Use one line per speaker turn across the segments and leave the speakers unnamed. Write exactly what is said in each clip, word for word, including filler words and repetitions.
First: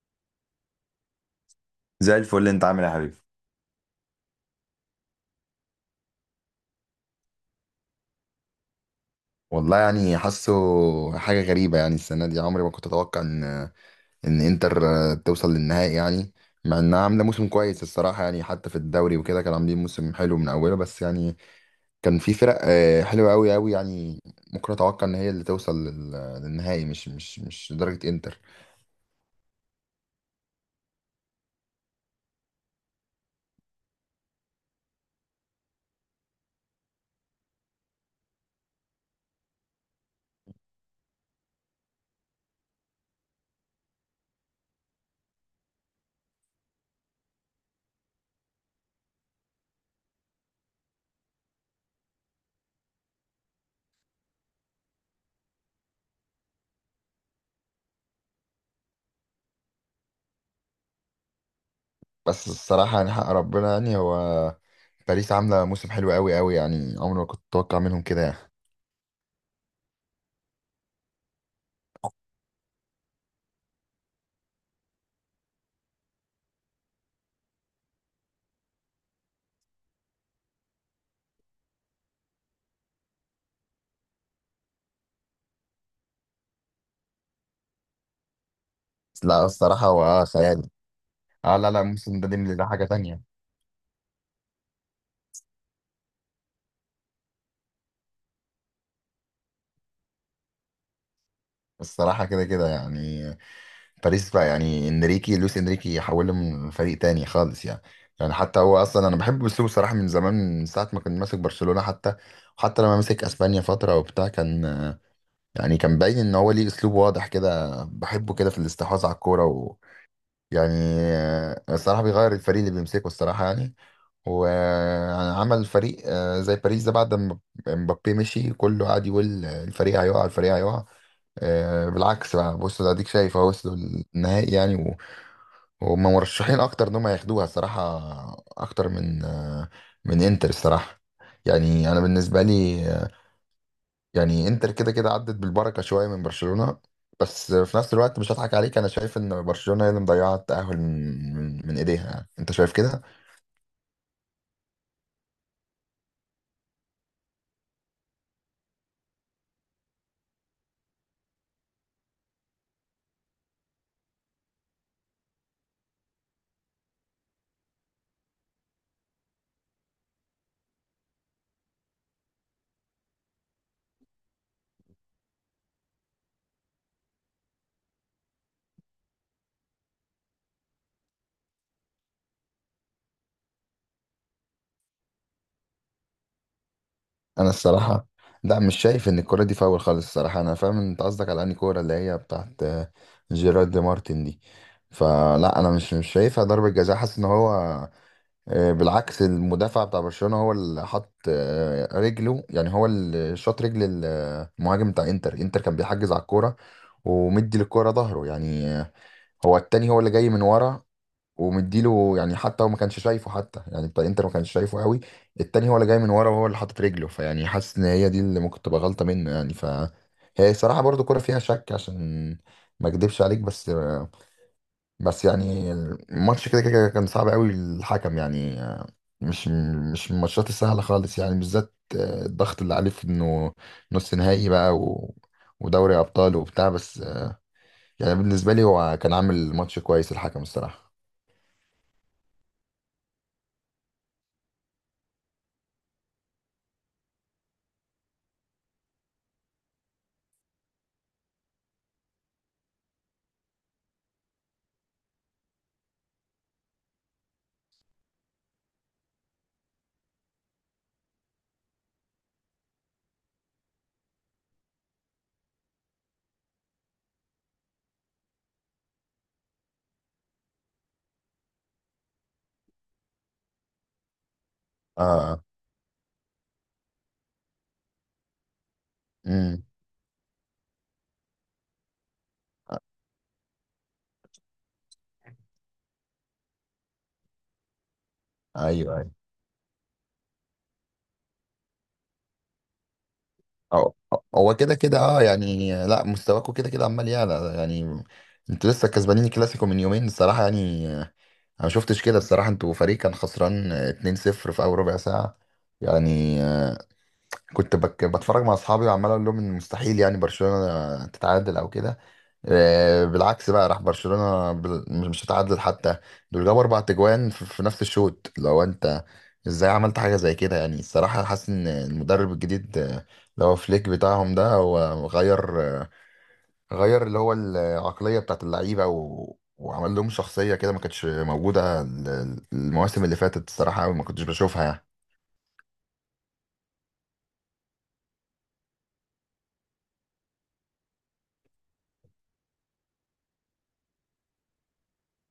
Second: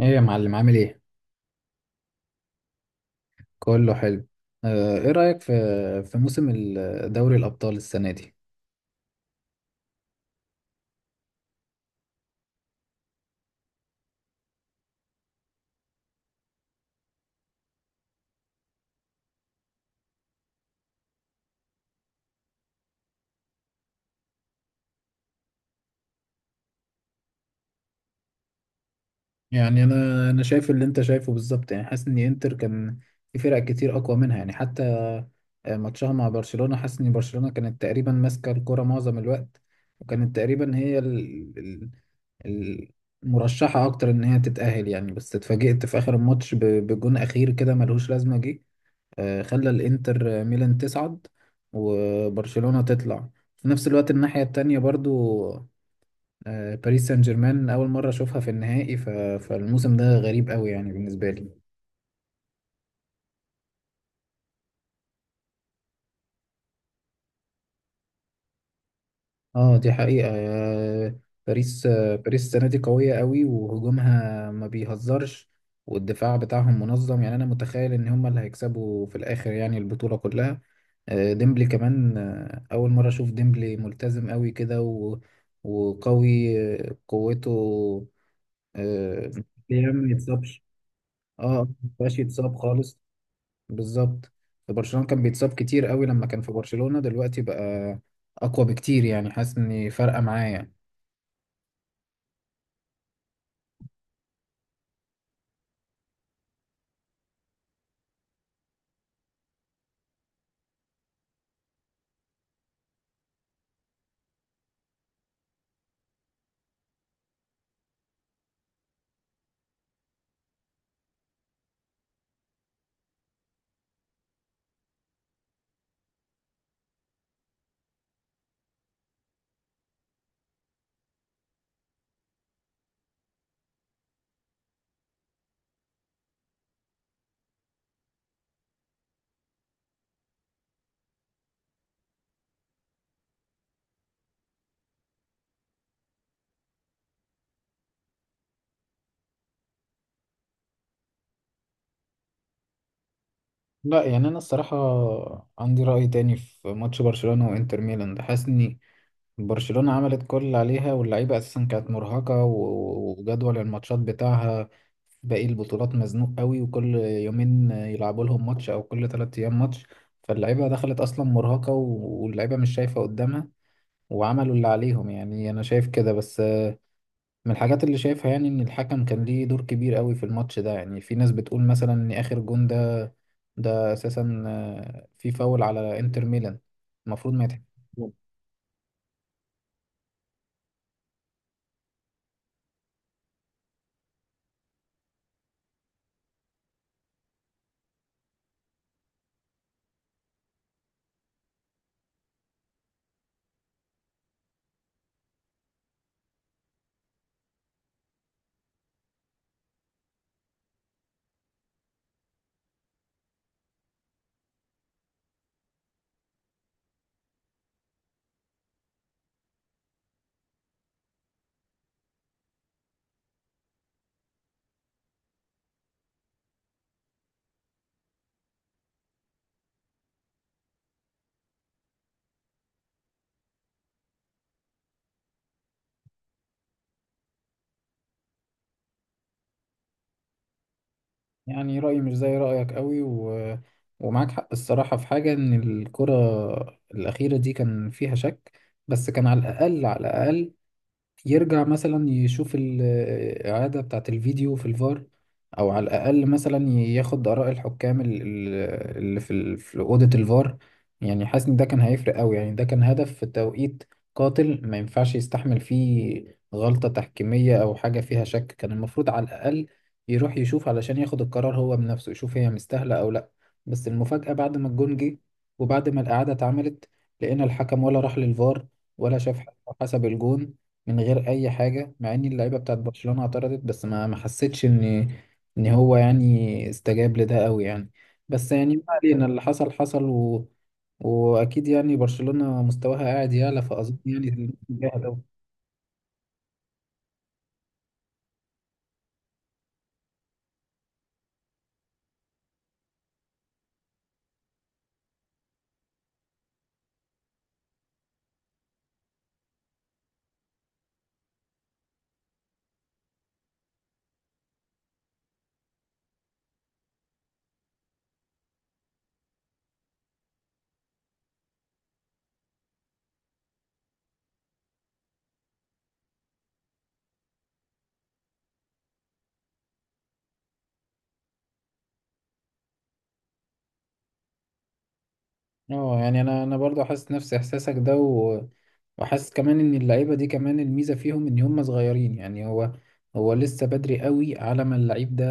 ايه يا معلم عامل ايه؟
زي الفل، انت عامل ايه يا حبيبي؟
كله حلو. آه، ايه رأيك في في موسم ال- دوري الأبطال السنة دي؟
والله يعني حاسه حاجة غريبة، يعني السنة دي عمري ما كنت أتوقع إن إن إنتر توصل للنهائي يعني. مع إنها عاملة موسم كويس الصراحة، يعني حتى في الدوري وكده كانوا عاملين موسم حلو من أوله، بس يعني كان في فرق آه، حلوة أوي أوي، يعني ممكن أتوقع إن هي اللي توصل لل- للنهائي، مش مش مش لدرجة إنتر.
يعني انا انا شايف اللي انت شايفه بالظبط، يعني حاسس ان انتر كان في فرق كتير اقوى منها. يعني حتى آه، ماتشها مع برشلونة، حاسس ان برشلونة كانت تقريبا ماسكة الكرة معظم الوقت، وكانت تقريبا هي ال- ال- ال- المرشحة اكتر ان هي تتأهل. يعني بس اتفاجئت في اخر الماتش ب- بجون اخير كده ملهوش لازمة، جه آه، خلى الانتر ميلان تصعد وبرشلونة تطلع. في نفس الوقت الناحية التانية برضو، آه، باريس سان جيرمان أول مرة أشوفها في النهائي. ف... فالموسم ده غريب قوي يعني بالنسبة لي.
بس الصراحة يعني حق ربنا، يعني هو باريس عاملة موسم حلو أوي أوي، يعني عمري ما كنت أتوقع منهم كده يعني.
اه دي حقيقة. آه، باريس آه، باريس السنة دي قوية قوي وهجومها ما بيهزرش، والدفاع بتاعهم منظم. يعني انا متخيل ان هم اللي هيكسبوا في الاخر يعني البطولة كلها. آه، ديمبلي كمان، آه، اول مرة اشوف ديمبلي ملتزم قوي كده و- وقوي. آه، قوته آه،
لا
يعني
الصراحة هو
ما
آه،
يتصابش.
خيال. اه
اه
لا لا،
مبقاش
موسم ده
يتصاب
ديمبلي ده حاجة
خالص،
تانية.
بالظبط. في برشلونة كان بيتصاب كتير قوي لما كان في برشلونة، دلوقتي بقى اقوى بكتير، يعني حاسس اني فارقة معايا.
الصراحة كده كده يعني باريس بقى، يعني انريكي لويس انريكي حوله من فريق تاني خالص يعني. يعني حتى هو اصلا انا بحب اسلوبه صراحة من زمان، من ساعة ما كان ماسك برشلونة حتى، وحتى لما مسك اسبانيا فترة وبتاع، كان يعني كان باين ان هو ليه اسلوب واضح كده بحبه كده في الاستحواذ على الكورة، ويعني الصراحة بيغير الفريق اللي بيمسكه الصراحة يعني. وعمل فريق آه، زي باريس ده بعد ما مبابي مشي، كله قعد يقول الفريق هيقع الفريق هيقع. آه، بالعكس بقى، بص ده اديك شايف اهو وصلوا النهائي يعني و- وهم مرشحين اكتر ان هم ياخدوها الصراحه، اكتر من آه، من انتر الصراحه. يعني انا بالنسبه لي آه، يعني انتر كده كده عدت بالبركه شويه من برشلونه. بس في نفس الوقت مش هضحك عليك، انا شايف ان برشلونه هي اللي مضيعه التاهل من من من ايديها، انت شايف كده.
لا يعني انا الصراحه عندي راي تاني في ماتش برشلونه وانتر ميلان ده. حاسس ان برشلونه عملت كل اللي عليها، واللعيبه اساسا كانت مرهقه، و- وجدول الماتشات بتاعها باقي البطولات مزنوق قوي، وكل يومين يلعبوا لهم ماتش او كل ثلاث ايام ماتش. فاللعيبه دخلت اصلا مرهقه، و- واللعيبه مش شايفه قدامها، وعملوا اللي عليهم. يعني انا شايف كده. بس من الحاجات اللي شايفها يعني ان الحكم كان ليه دور كبير قوي في الماتش ده. يعني في ناس بتقول مثلا ان اخر جون ده ده اساسا آه، في فاول على انتر ميلان المفروض ما
انا
يتحسبش.
الصراحه لا، مش شايف ان الكوره دي فاول خالص الصراحه، انا فاهم انت قصدك على انهي كوره، اللي هي بتاعت آه، جيرارد دي مارتن دي. فلا انا مش مش شايفها ضربه جزاء، حاسس ان هو آه، بالعكس، المدافع بتاع برشلونه هو اللي حط آه، رجله، يعني هو اللي شاط رجل المهاجم بتاع انتر انتر كان بيحجز على الكوره ومدي للكوره ظهره يعني. آه، هو التاني هو اللي جاي من ورا ومديله، يعني حتى هو ما كانش شايفه حتى، يعني بتاع انتر ما كانش شايفه قوي. التاني هو اللي جاي من ورا وهو اللي حاطط رجله، فيعني حاسس ان هي دي اللي ممكن تبقى غلطة منه يعني. ف هي الصراحة برضو كرة فيها شك، عشان ما اكدبش عليك، بس بس يعني الماتش كده كده كان صعب قوي الحكم يعني. مش مش من الماتشات السهلة خالص، يعني بالذات الضغط اللي عليه في انه نص نهائي بقى و... ودوري ابطال وبتاع، بس يعني بالنسبة لي هو كان عامل ماتش كويس الحكم الصراحة.
يعني رأيي مش زي رأيك قوي، و... ومعاك حق الصراحة في حاجة، إن الكرة الأخيرة دي كان فيها شك. بس كان على الأقل، على الأقل، يرجع مثلا يشوف الإعادة بتاعة الفيديو في الفار، أو على الأقل مثلا ياخد آراء الحكام ال- ال- اللي في ال- في أوضة الفار. يعني حاسس إن ده كان هيفرق أوي. يعني ده كان هدف في توقيت قاتل، ما ينفعش يستحمل فيه غلطة تحكيمية أو حاجة فيها شك. كان المفروض على الأقل يروح يشوف علشان ياخد القرار هو بنفسه، يشوف هي مستاهلة أو لأ. بس المفاجأة بعد ما الجون جه
اه.
وبعد ما الإعادة اتعملت، لقينا الحكم ولا راح للفار ولا شاف،
امم.
حسب الجون من غير اي حاجه. مع ان اللعيبه بتاعت برشلونه اعترضت، بس ما ما حسيتش ان ان هو يعني استجاب لده قوي يعني. بس يعني ما
ايوه.
علينا، اللي حصل حصل. و... واكيد يعني برشلونه مستواها قاعد يعلى،
أو
فاظن
أو-
يعني إن
هو كده كده،
الجاهل
اه
أوي.
يعني لا مستواكوا كده كده عمال يعلى يعني، انتوا لسه كسبانين الكلاسيكو من يومين الصراحة، يعني آه، انا ما شفتش كده الصراحة، انتوا فريق كان خسران اتنين صفر في اول ربع ساعة يعني. آه، كنت بك بتفرج مع اصحابي، وعمال اقول لهم ان مستحيل يعني برشلونة تتعادل او كده. آه، بالعكس بقى، راح برشلونة بال- مش هتعادل حتى، دول جابوا اربع تجوان في في نفس الشوط. لو انت ازاي عملت حاجة زي كده يعني، الصراحة حاسس ان المدرب الجديد، آه، اللي هو فليك بتاعهم ده، هو غير آه، غير اللي هو العقلية بتاعت اللعيبة، و... وعمل لهم شخصية كده ما كانتش موجودة ال- المواسم اللي فاتت الصراحة أوي، ما كنتش بشوفها يعني.
اه يعني انا انا برضو حاسس نفس احساسك ده، و... وحاسس كمان ان اللعيبه دي كمان الميزه فيهم ان هم صغيرين. يعني هو هو لسه بدري قوي على ما اللعيب ده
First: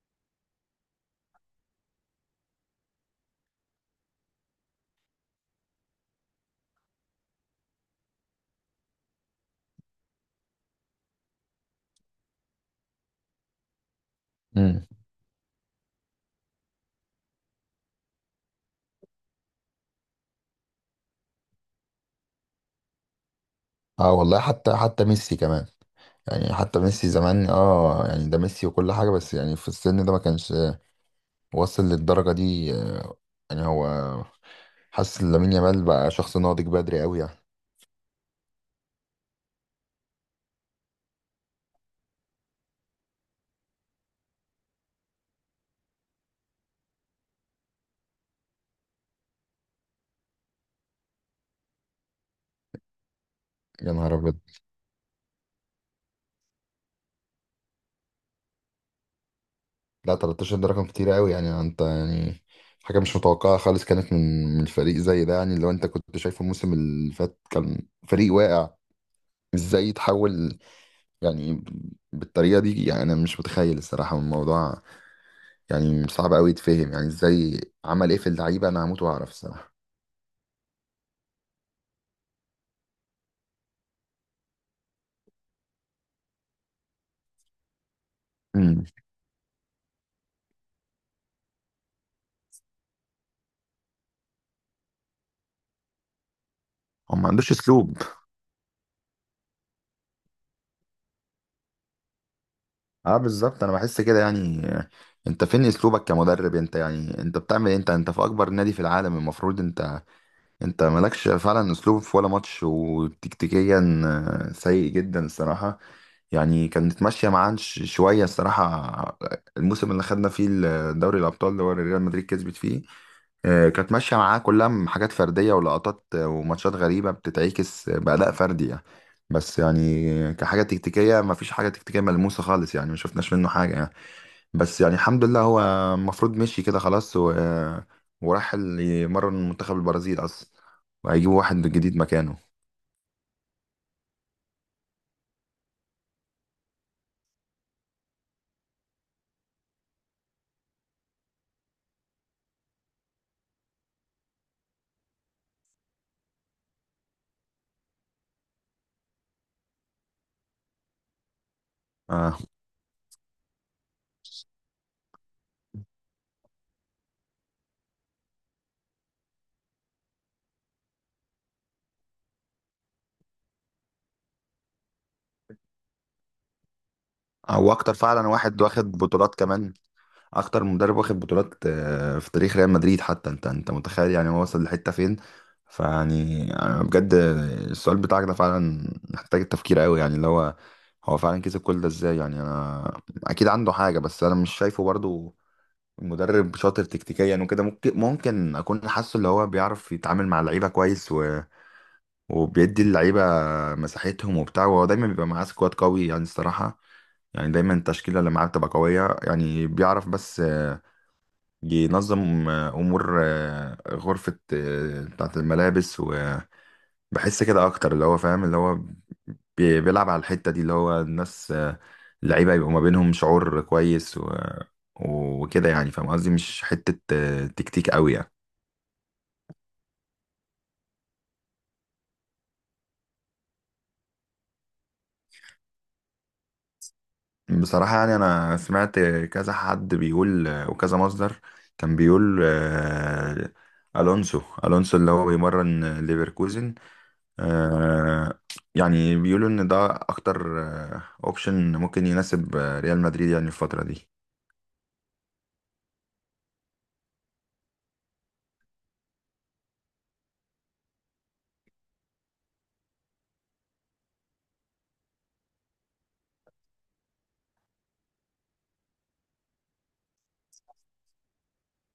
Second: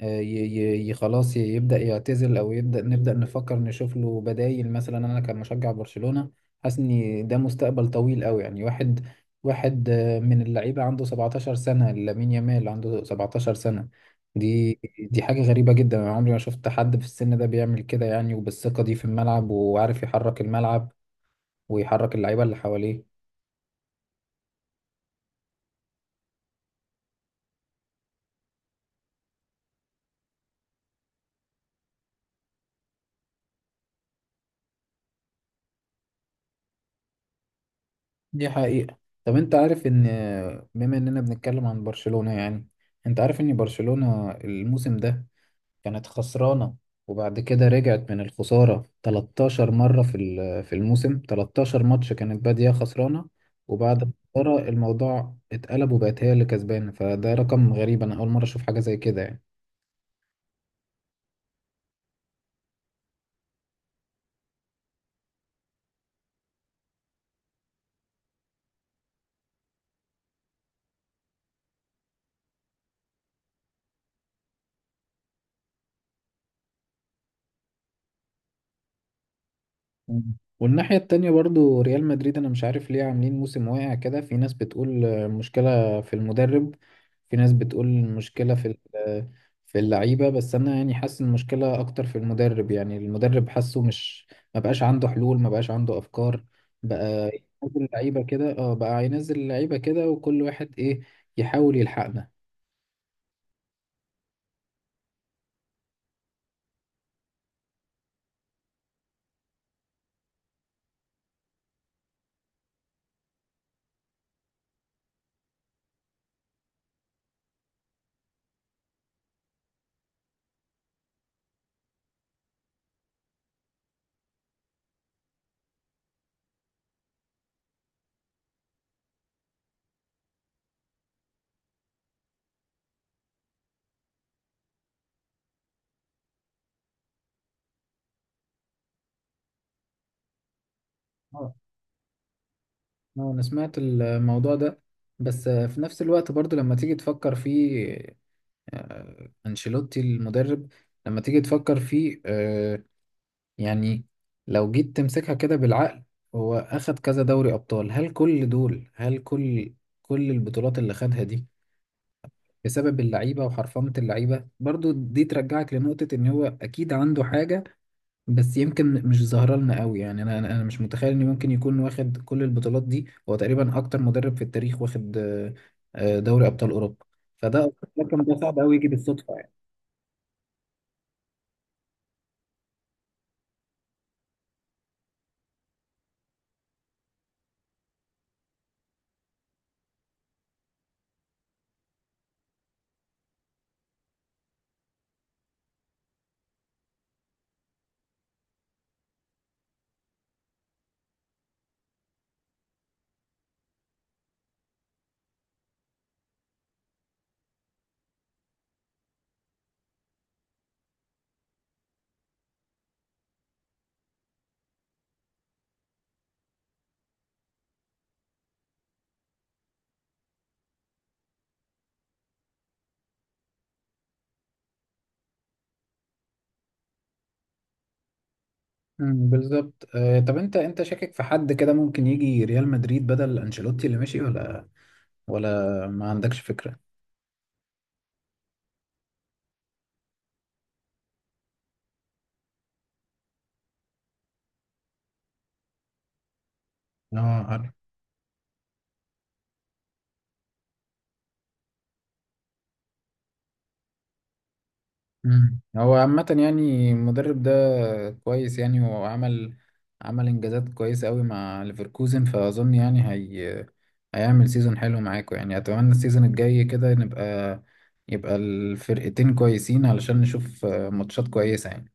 آه، ي ي ي- خلاص ي- يبدا يعتزل او يبدا نبدا نفكر نشوف له بدايل. مثلا انا كمشجع برشلونه حاسس ان ده مستقبل طويل قوي. يعني واحد واحد آه، من اللعيبه عنده سبعتاشر سنه، لامين يامال عنده سبعتاشر سنه. دي
مم.
دي حاجه غريبه جدا. انا عمري ما شفت حد في السن ده بيعمل كده، يعني وبالثقه دي في الملعب، وعارف يحرك الملعب ويحرك اللعيبه اللي حواليه.
اه والله حتى حتى ميسي كمان، يعني حتى ميسي زمان اه يعني ده ميسي وكل حاجة، بس يعني في السن ده ما كانش وصل للدرجة دي. آه، يعني هو حاسس ان لامين يامال بقى شخص ناضج بدري قوي يعني.
دي حقيقة. طب انت عارف ان، بما اننا بنتكلم عن برشلونة يعني، انت عارف ان برشلونة الموسم ده كانت خسرانة وبعد كده رجعت من الخسارة تلتاشر مرة في ال- في الموسم؟ تلتاشر ماتش كانت بادية خسرانة
يا
وبعد
نهار ابيض،
الخسارة الموضوع اتقلب وبقت هي اللي كسبانة. فده رقم غريب، انا اول مرة اشوف حاجة زي كده يعني.
لا ثلاثة عشر ده رقم كتير قوي، يعني انت يعني حاجة مش متوقعة خالص كانت من من فريق زي ده، يعني لو انت كنت شايفه الموسم اللي فات كان فريق واقع، ازاي يتحول يعني بالطريقة دي. يعني انا مش متخيل الصراحة الموضوع، يعني صعب قوي يتفهم يعني، ازاي عمل ايه في اللعيبة؟ انا هموت واعرف الصراحة.
مم. والناحية التانية برضو ريال مدريد، أنا مش عارف ليه عاملين موسم واقع كده. في ناس بتقول آه، مشكلة في المدرب، في ناس بتقول المشكلة في ال-
امم
آه، في اللعيبة. بس أنا يعني حاسس إن المشكلة أكتر في المدرب. يعني المدرب حاسه مش، ما بقاش عنده حلول ما بقاش عنده أفكار،
هو ما
بقى
عندوش
ينزل
اسلوب.
اللعيبة كده. اه بقى ينزل اللعيبة كده وكل واحد إيه، يحاول يلحقنا.
اه بالظبط، انا بحس كده يعني آه، انت فين اسلوبك كمدرب انت؟ يعني انت بتعمل إيه؟ انت انت في اكبر نادي في العالم، المفروض انت انت مالكش فعلا اسلوب في ولا ماتش، وتكتيكيا آه، سيء جدا الصراحه. يعني كانت ماشيه معاه ش- شويه الصراحه. الموسم اللي خدنا فيه ال- دوري الابطال اللي هو ريال مدريد كسبت فيه، آه، كانت ماشيه معاه كلها م- حاجات فرديه ولقطات آه، وماتشات غريبه بتتعكس آه، باداء فردي يعني. بس يعني كحاجه تكتيكيه، مفيش حاجه تكتيكيه ملموسه خالص، يعني ما شفناش منه حاجه يعني. بس يعني الحمد لله، هو المفروض مشي كده خلاص و وراح ال- يمرن منتخب البرازيل اصلا، وهيجيبوا
اه
واحد جديد مكانه.
آه، أنا سمعت الموضوع ده، بس آه، في نفس الوقت برضو لما تيجي تفكر فيه، آه، أنشيلوتي المدرب، لما تيجي تفكر فيه آه، يعني، لو جيت تمسكها كده بالعقل، هو أخد كذا دوري أبطال. هل كل دول، هل كل، كل البطولات اللي خدها دي
اه،
بسبب اللعيبة وحرفنة اللعيبة؟ برضو دي ترجعك لنقطة إن هو أكيد عنده حاجة بس يمكن مش ظاهرة لنا قوي. يعني أنا أنا أنا مش متخيل إن ممكن يكون واخد كل البطولات دي. هو تقريبا أكتر مدرب في التاريخ واخد آه، آه، دوري أبطال أوروبا،
هو
فده،
اكتر
لكن
فعلا
ده صعب
واحد
قوي يجي
واخد بطولات
بالصدفة.
كمان، اكتر مدرب واخد بطولات آه، في تاريخ ريال مدريد حتى. انت انت متخيل يعني هو وصل لحتة فين؟ فيعني أنا بجد السؤال بتاعك ده فعلا محتاج التفكير قوي، يعني اللي هو هو فعلا كسب كل ده ازاي؟ يعني انا اكيد عنده حاجة، بس انا مش شايفه برضو مدرب شاطر تكتيكيا وكده. ممكن ممكن اكون حاسه اللي هو بيعرف يتعامل مع اللعيبة كويس و... وبيدي اللعيبة مساحتهم وبتاع، وهو دايما بيبقى معاه سكواد قوي يعني الصراحة، يعني دايما التشكيلة اللي معاه بتبقى قوية، يعني بيعرف بس آه، ينظم آه، أمور آه، غرفة آه، بتاعة الملابس، وبحس كده أكتر اللي هو فاهم، اللي هو بي- بيلعب على الحتة دي اللي هو الناس آه، اللعيبة يبقوا ما بينهم شعور كويس و- وكده يعني، فاهم قصدي مش حتة آه، تكتيك قوي يعني.
مم، بالظبط. آه، طب انت انت شاكك في حد كده ممكن يجي ريال مدريد بدل انشيلوتي اللي مشي، ولا ولا ما عندكش فكرة؟
بصراحة يعني أنا سمعت كذا حد بيقول وكذا مصدر كان بيقول آه، ألونسو ألونسو اللي هو بيمرن ليفركوزن.
اه عارف.
آه، يعني بيقولوا إن ده أكتر أوبشن ممكن يناسب آه، ريال مدريد يعني الفترة دي.
مم. هو عامة يعني المدرب ده كويس يعني، وعمل عمل انجازات كويسة قوي مع ليفركوزن. فاظن يعني هي هيعمل سيزون حلو معاكم. يعني اتمنى السيزون الجاي كده نبقى، يبقى الفرقتين كويسين علشان نشوف آه، ماتشات كويسة يعني.